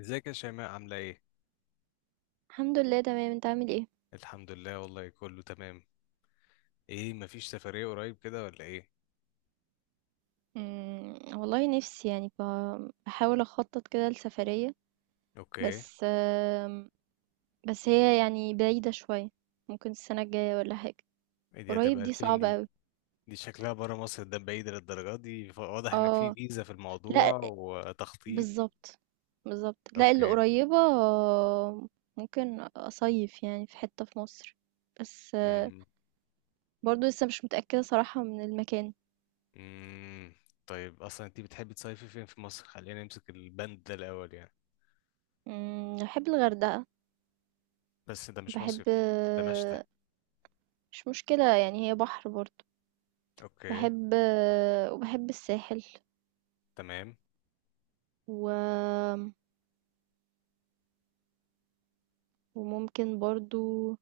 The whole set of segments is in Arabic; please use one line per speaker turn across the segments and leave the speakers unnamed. ازيك يا شيماء عاملة ايه؟
الحمد لله تمام، انت عامل ايه؟
الحمد لله والله كله تمام. ايه، مفيش سفرية قريب كده ولا ايه؟
والله نفسي يعني بحاول اخطط كده لسفرية.
اوكي.
بس بس هي يعني بعيدة شوية. ممكن السنة الجاية ولا حاجة.
ايه دي،
قريب
هتبقى
دي
لفين
صعبة
دي؟
اوي.
دي شكلها برا مصر، ده بعيد للدرجة دي، واضح ان في
اه.
فيزا في
لا.
الموضوع وتخطيط.
بالظبط. بالظبط، لا اللي
اوكي.
قريبة ممكن اصيف يعني في حتة في مصر. بس
امم.
برضو لسه مش متأكدة صراحة من المكان.
امم. طيب اصلا انت بتحبي تصيفي فين في مصر؟ خلينا نمسك البند ده الاول يعني.
بحب الغردقة.
بس ده مش
بحب.
مصيف، ده مشتى.
مش مشكلة، يعني هي بحر برضو.
اوكي.
باحب، وباحب الساحل.
تمام.
و... وممكن برضو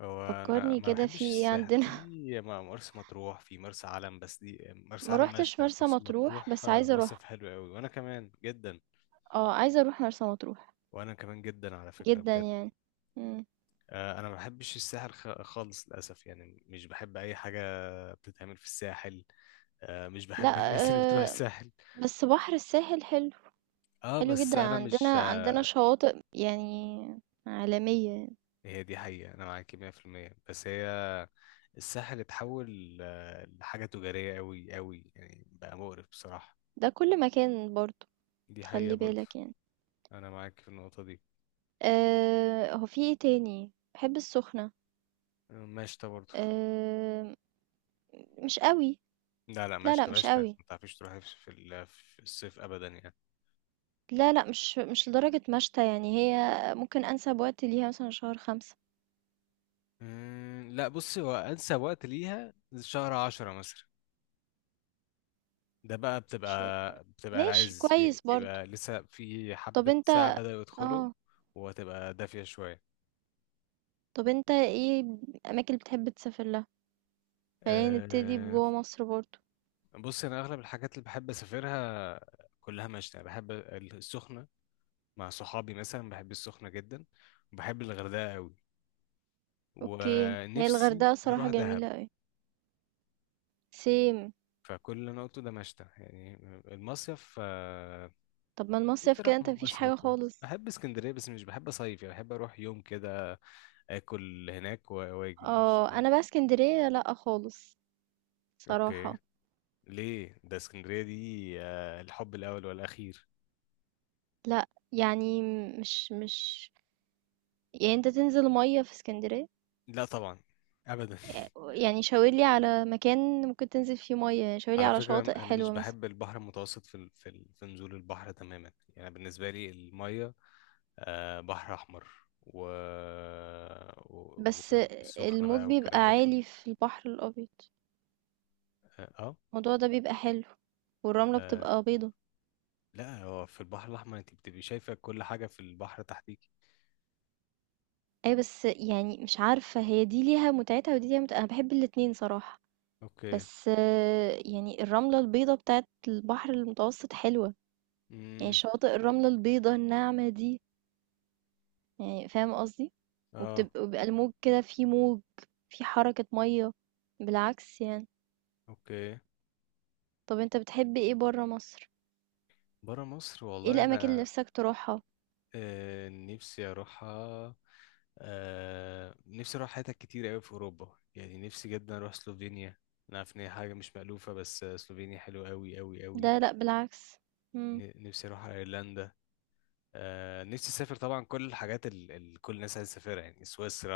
هو انا
فكرني
ما
كده في
بحبش
ايه
الساحل،
عندنا
في مرسى مطروح، في مرسى علم، بس دي مرسى
ما
علم
روحتش
مشتى،
مرسى
مرسى
مطروح
مطروح
بس عايزه اروح.
مصيف حلو قوي وانا كمان جدا.
اه، عايزه اروح مرسى مطروح.
وانا كمان جدا على فكره
جدا
بجد.
يعني. مم.
انا ما بحبش الساحل خالص للاسف، يعني مش بحب اي حاجه بتتعمل في الساحل. مش بحب
لا.
الناس اللي بتروح
آه.
الساحل.
بس بحر الساحل حلو.
اه
حلو
بس
جدا،
انا مش
عندنا عندنا شواطئ يعني عالمية.
هي دي حقيقه، انا معاكي 100% بس هي الساحل اتحول لحاجه تجاريه قوي قوي، يعني بقى مقرف بصراحه.
ده كل مكان برضو.
دي حقيقه
خلي
برضه.
بالك يعني.
انا معاك في النقطه دي.
آه، هو في ايه تاني. بحب السخنة.
مشتى برضه.
آه. مش قوي.
لا لا
لا
مشتى
مش
مشتى،
قوي.
ما تعرفيش تروحي في في الصيف ابدا يعني.
لا، مش لدرجة مَشْتَى، يعني هي ممكن أنسب وقت ليها مثلًا شهر 5.
أمم، لا بصي هو انسب وقت ليها شهر 10 مثلا. ده بقى
مش.
بتبقى
ماشي
العز
كويس برضه.
بيبقى لسه في
طَب
حبة
أنت
ساعة بدأوا يدخلوا،
آه،
وهتبقى دافية شوية.
طَب أنت إيه الأماكن اللي بتحب تسافر لها؟ خلّينا نبتدي
أه،
بجوّه مصر برضه.
بصي أنا أغلب الحاجات اللي بحب أسافرها كلها مشتى، بحب السخنة مع صحابي مثلا، بحب السخنة جدا، وبحب الغردقة قوي،
أوكي، هي
ونفسي
الغردقة الصراحة
أروح دهب.
جميلة أوي. same.
فكل اللي انا قلته ده مشتى يعني، المصيف
طَب ما المصيف
نفسي اروح
كده أنت ما فيش
مرسى
حاجة
مطروح.
خالص.
بحب اسكندريه بس مش بحب اصيف، يعني بحب اروح يوم كده، اكل هناك و واجي مش.
آه، أنا بقى إسكندرية لأ خالص
اوكي.
صراحة.
ليه ده؟ اسكندريه دي الحب الاول والاخير.
لأ، يعني مش يعني أنت تنزل مَيّة في إسكندرية؟
لا طبعا، ابدا
يعني شاورلي على مكان ممكن تنزل فيه مية، يعني شاورلي
على
على
فكره
شواطئ
انا مش
حلوة مثلا.
بحب البحر المتوسط في نزول البحر تماما، يعني بالنسبه لي الميه بحر احمر، و... و...
بس
والسخنه
الموج
بقى
بيبقى
والكلام ده كله.
عالي في البحر الأبيض،
اه
الموضوع ده بيبقى حلو، والرملة
آه،
بتبقى بيضة.
لا هو في البحر الأحمر أنت بتبقي شايفة كل حاجة في البحر تحتيكي.
أي بس يعني مش عارفة، هي دي ليها متعتها ودي ليها متعتها، أنا بحب الاتنين صراحة.
أوكي.
بس يعني الرملة البيضة بتاعت البحر المتوسط حلوة، يعني
امم.
شواطئ الرملة البيضة الناعمة دي، يعني فاهم قصدي.
اه.
وبيبقى الموج كده، فيه موج، فيه حركة مية، بالعكس يعني.
أوكي.
طب أنت بتحب إيه برا مصر؟
برا مصر،
إيه
والله
الأماكن اللي
أنا،
نفسك تروحها؟
نفسي أروحها. آه نفسي أروح حتت كتير أوي في أوروبا، يعني نفسي جدا أروح سلوفينيا. أنا عارف إن هي حاجة مش مألوفة بس سلوفينيا حلوة أوي أوي أوي.
ده لأ بالعكس. مم.
نفسي أروح أيرلندا. آه نفسي أسافر طبعا كل الحاجات اللي كل الناس عايزة تسافرها، يعني سويسرا،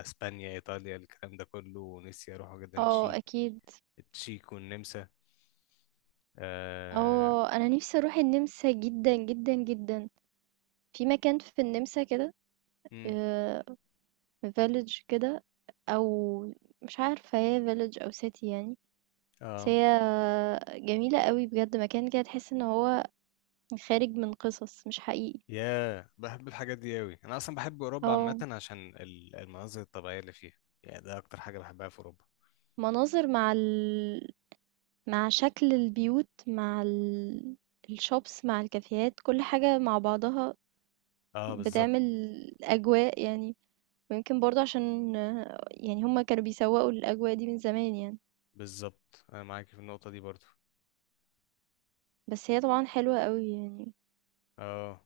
أسبانيا، إيطاليا، الكلام ده كله، ونفسي أروح جدا
اه
تشيك،
أكيد.
التشيك والنمسا. اه.
اه، أنا نفسي أروح النمسا جدا جدا جدا. في مكان في النمسا كده،
امم.
فيلج كده، أو مش عارفة هي فيلج أو سيتي يعني. بس
آه.
هي جميلة قوي بجد، مكان كده تحس ان هو خارج من قصص، مش حقيقي.
ياه، بحب الحاجات دي قوي، انا اصلا بحب اوروبا عامه
اه،
عشان المناظر الطبيعيه اللي فيها، يعني ده اكتر حاجه بحبها في اوروبا.
مناظر مع مع شكل البيوت، مع الشوبس مع الكافيهات، كل حاجة مع بعضها
اه بالظبط.
بتعمل أجواء يعني. ويمكن برضه عشان يعني هما كانوا بيسوقوا الأجواء دي من زمان يعني.
بالظبط انا معاك في النقطه دي برضو.
بس هي طبعا حلوة قوي يعني.
اه.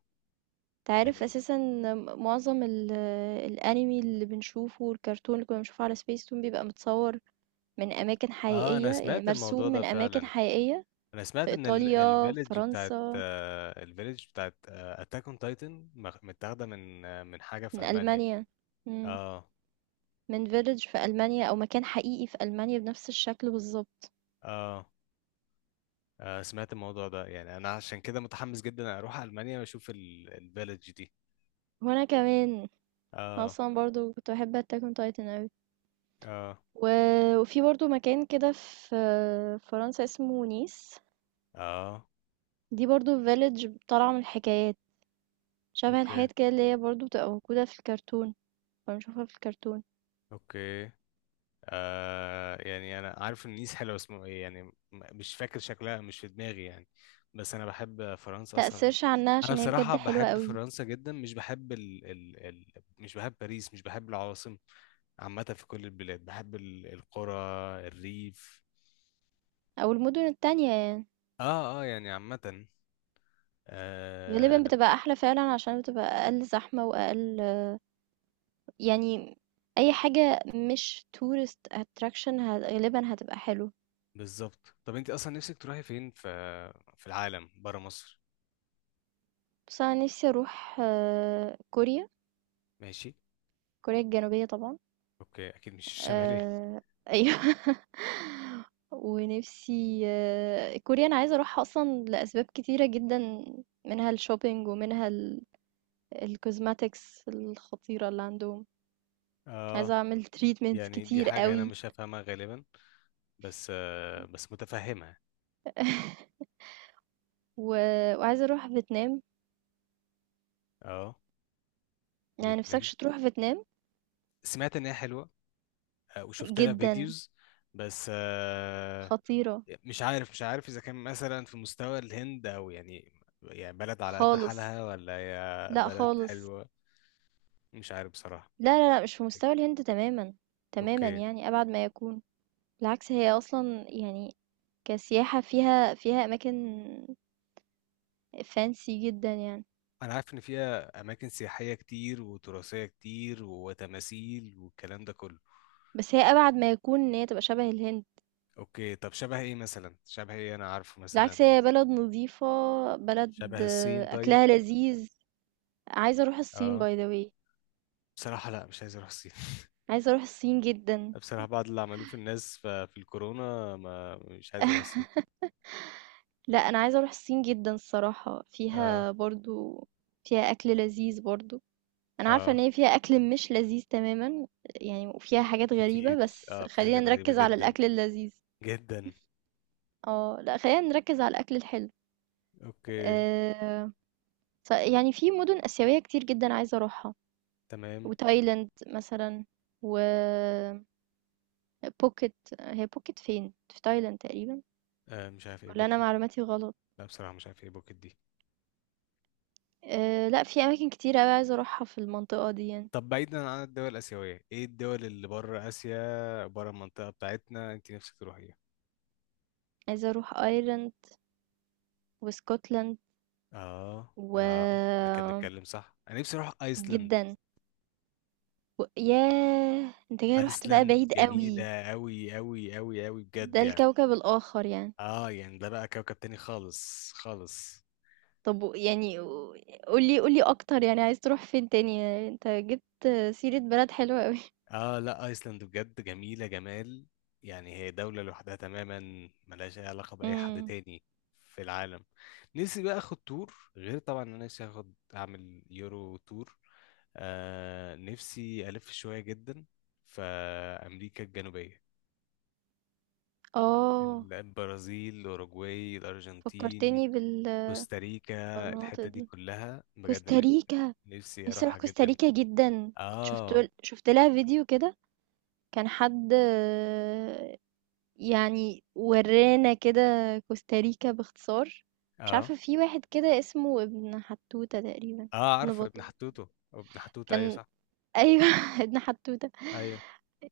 تعرف
يعني
أساسا معظم الأنمي اللي بنشوفه، والكرتون اللي كنا بنشوفه على سبيس تون، بيبقى متصور من أماكن
اه،
حقيقية،
انا
يعني
سمعت الموضوع
مرسوم
ده
من أماكن
فعلا.
حقيقية.
انا
في
سمعت ان
إيطاليا،
الفيلج بتاعت
فرنسا،
الفيلج بتاعت اتاك اون تايتن متاخده من من حاجه في
من
المانيا.
ألمانيا. مم.
اه
من village في ألمانيا، أو مكان حقيقي في ألمانيا بنفس الشكل بالضبط.
اه. سمعت الموضوع ده، يعني انا عشان كده متحمس جدا اروح المانيا واشوف الفيلج دي.
وأنا كمان. أنا
اه
أصلا برضو كنت بحب Attack on Titan أوي.
اه
و... وفي برضو مكان كده في فرنسا اسمه نيس.
اه.
دي برضو فيلج طالعة من الحكايات، شبه
اوكي.
الحاجات كده اللي هي برضو بتبقى موجودة في الكرتون، بنشوفها في الكرتون.
اوكي. يعني انا عارف ان نيس حلوه، اسمه ايه يعني، مش فاكر شكلها، مش في دماغي يعني، بس انا بحب فرنسا اصلا.
تأثيرش عنها
انا
عشان هي بجد
بصراحه
حلوة
بحب
قوي.
فرنسا جدا، مش بحب مش بحب باريس، مش بحب العواصم عامه. في كل البلاد بحب القرى، الريف.
أو المدن التانية يعني
اه اه، يعني عامه. آه.
غالبا بتبقى أحلى فعلا، عشان بتبقى أقل زحمة وأقل، يعني، أي حاجة مش tourist attraction ه غالبًا هتبقى حلوة.
بالظبط. طب انت اصلا نفسك تروحي فين في في العالم برا مصر؟
بس أنا نفسي أروح كوريا،
ماشي.
كوريا الجنوبية طبعًا.
اوكي، اكيد مش الشماليه.
آآ أيوه ونفسي كوريا أنا عايزة أروحها أصلًا لأسباب كتيرة جدًا، منها الshopping، ومنها ال الcosmetics الخطيرة اللي عندهم.
اه،
عايزة أعمل treatments
يعني دي
كتير
حاجة انا
أوي.
مش هفهمها غالبا بس بس متفهمها.
و وعايزة أروح فيتنام.
اه.
يعني
فيتنام
نفسكش تروح فيتنام؟
سمعت ان هي حلوة، آه وشفت لها
جدًا.
فيديوز بس
خطيرة.
مش عارف، مش عارف اذا كان مثلا في مستوى الهند، او يعني يعني بلد على قد
خالص.
حالها، ولا هي
لأ
بلد
خالص.
حلوة، مش عارف بصراحة.
لا، مش في مستوى الهند تمامًا، تمامًا
اوكي.
يعني أبعد ما يكون. بالعكس هي أصلًا يعني كسياحة فيها، فيها أماكن fancy جدًا يعني.
انا عارف ان فيها اماكن سياحية كتير وتراثية كتير وتماثيل والكلام ده كله.
بس هي أبعد ما يكون إن هي تبقى شبه الهند.
اوكي. طب شبه ايه مثلا؟ شبه ايه انا عارفه مثلا؟
بالعكس هي بلد نضيفة، بلد
شبه الصين طيب؟
أكلها لذيذ. عايزة أروح الصين
اه.
by the way.
بصراحة لا، مش عايز اروح الصين
عايزة أروح الصين جدًا.
بصراحة بعد اللي عملوه في الناس في الكورونا، ما مش عايز اروح الصين.
لأ أنا عايزة أروح الصين جدًا الصراحة،
اه
فيها برضه، فيها أكل لذيذ برضه. أنا عارفة إن
اه.
هي فيها أكل مش لذيذ تمامًا يعني، وفيها حاجات
كتير.
غريبة، بس
اه في
خلّينا
حاجات غريبة
نركّز على
جدا
الأكل اللذيذ.
جدا.
آه، لأ خلّينا نركّز على الأكل الحلو.
اوكي.
آآ، ف يعني في مُدن آسيوية كتير جدًا عايزة أروحها،
تمام.
وتايلاند مثلًا، و phuket. هي phuket فين؟ في تايلاند تقريبًا،
مش عارف ايه
والّا أنا
بوكيت.
معلوماتي غلط؟
لا بصراحة مش عارف ايه بوكيت دي.
لأ في أماكن كتير أوي عايزة أروحها في المنطقة دي يعني.
طب بعيدا عن الدول الآسيوية، ايه الدول اللي بره آسيا، بره المنطقة بتاعتنا، انت نفسك تروحيها؟
عايزة أروح أيرلند واسكتلند.
اه
و
اه، احنا كنا بنتكلم صح، انا نفسي اروح ايسلند.
جدًا. و ياه! أنت كده رُحت بقى
ايسلند
بعيد أوي.
جميلة أوي أوي أوي أوي بجد
ده
يعني.
الكوكب الآخر يعني.
اه يعني ده بقى كوكب تاني خالص خالص.
طب و قُل لي أكتر، يعني عايز تروح فين تاني؟ أنت جِبت سيرة بلد حلوة أوي.
اه، لا ايسلند بجد جميلة جمال، يعني هي دولة لوحدها تماما، ملهاش اي علاقة بأي حد
إمم.
تاني في العالم. نفسي بقى اخد تور، غير طبعا إن انا نفسي اخد اعمل يورو تور. نفسي الف شوية جدا في امريكا الجنوبية،
آه،
البرازيل، الاوروغواي، الارجنتين،
فكّرتني
كوستاريكا،
بالمناطق
الحتة دي
دي.
كلها بجد،
كوستاريكا،
نفسي
نِفْسي أروح
اروحها جدا.
كوستاريكا جدًا. كنت
اه
شُفت لها فيديو كده. كان حد يعني ورانا كده كوستاريكا باختصار. مش
اه.
عارفة، في واحد كده اسمه ابن حتوتة تقريبا،
اه
ابن
عارف ابن
بطة.
حتوتو. ابن حتوتو ايوه
كان.
صح.
ايوه ابن حتوتة.
ايوه.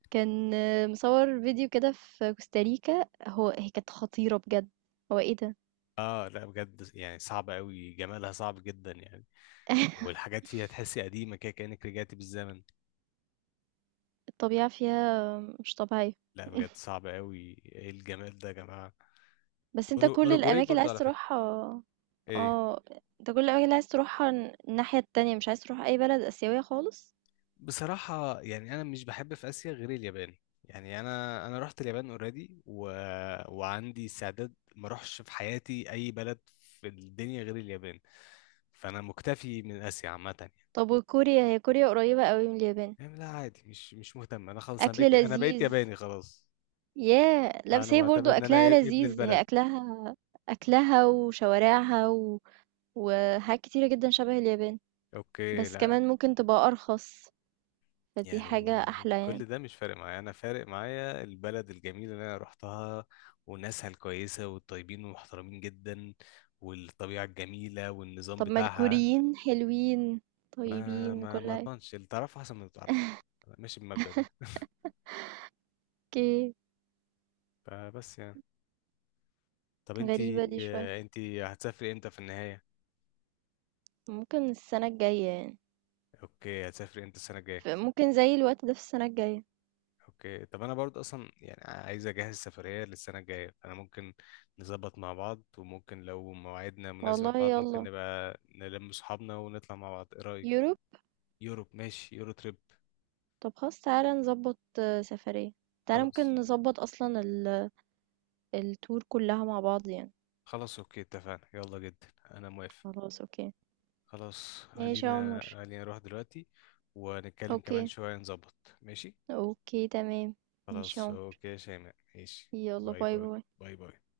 كان مصور فيديو كده في كوستاريكا، هو هي كانت خطيرة بجد. هو ايه ده.
اه لا بجد، يعني صعبة قوي، جمالها صعب جدا يعني. والحاجات فيها تحسي قديمة كده كأنك رجعتي بالزمن.
الطبيعة فيها مش طبيعية.
لا بجد صعبة قوي. ايه الجمال ده يا جماعة!
بس انت كل
اوروجواي
الأماكن اللي
برضه
عايز
على فكرة.
تروحها.
ايه؟
اه، انت كل الأماكن اللي عايز تروحها الناحية التانية، مش عايز تروح أي بلد آسيوية خالص.
بصراحة يعني انا مش بحب في اسيا غير اليابان، يعني انا رحت اليابان اوريدي، و... وعندي استعداد ما اروحش في حياتي اي بلد في الدنيا غير اليابان، فانا مكتفي من اسيا عامة يعني.
طب وكوريا، هي كوريا قريبة قوي من اليابان.
يعني لا عادي، مش مهتم انا، خلاص انا
أكل
بقيت انا بقيت
لذيذ.
ياباني خلاص.
ياه لا،
انا
بس هي
معتبر
برضو
ان انا
أكلها
ابن
لذيذ.
البلد.
هي أكلها، أكلها وشوارعها وحاجات كتيرة جدا شبه اليابان.
اوكي.
بس
لا
كمان ممكن تبقى أرخص، فدي حاجة
يعني
أحلى يعني.
كل ده مش فارق معايا، انا فارق معايا البلد الجميله اللي انا رحتها، وناسها الكويسه والطيبين والمحترمين جدا، والطبيعه الجميله والنظام
طب ما
بتاعها.
الكوريين حلوين
ما
طيبين
ما
كل
ما
حاجة.
اضمنش اللي تعرفه احسن من اللي ما تعرفوش، أنا ماشي بالمبدأ ده
اوكي.
فبس يعني. طب انتي،
غريبة دي شوية.
انتي هتسافري امتى في النهايه؟
ممكن السنة الجاية يعني.
اوكي، هتسافري امتى السنه الجايه.
ممكن زي الوقت ده في السنة الجاية.
اوكي. طب انا برضه اصلا يعني عايز اجهز سفرية للسنة الجاية، فانا ممكن نظبط مع بعض، وممكن لو مواعيدنا مناسبة
والله
لبعض، ممكن
يلا.
نبقى نلم صحابنا ونطلع مع بعض، ايه رأيك؟
يوروب.
يوروب ماشي، يورو تريب.
طب خلاص تعالى نظبط سفرية. تعالى
خلاص.
ممكن نظبط أصلا التور كلها مع بعض يعني.
خلاص اوكي اتفقنا، يلا جدا انا موافق.
خلاص. أوكي
خلاص.
ماشي يا
خلينا
عمر.
خلينا نروح دلوقتي ونتكلم كمان
أوكي.
شوية نظبط ماشي.
أوكي تمام. ماشي يا
خلاص
عمر.
اوكي يا شيماء، ماشي،
يلا
باي
باي
باي.
باي.
باي باي.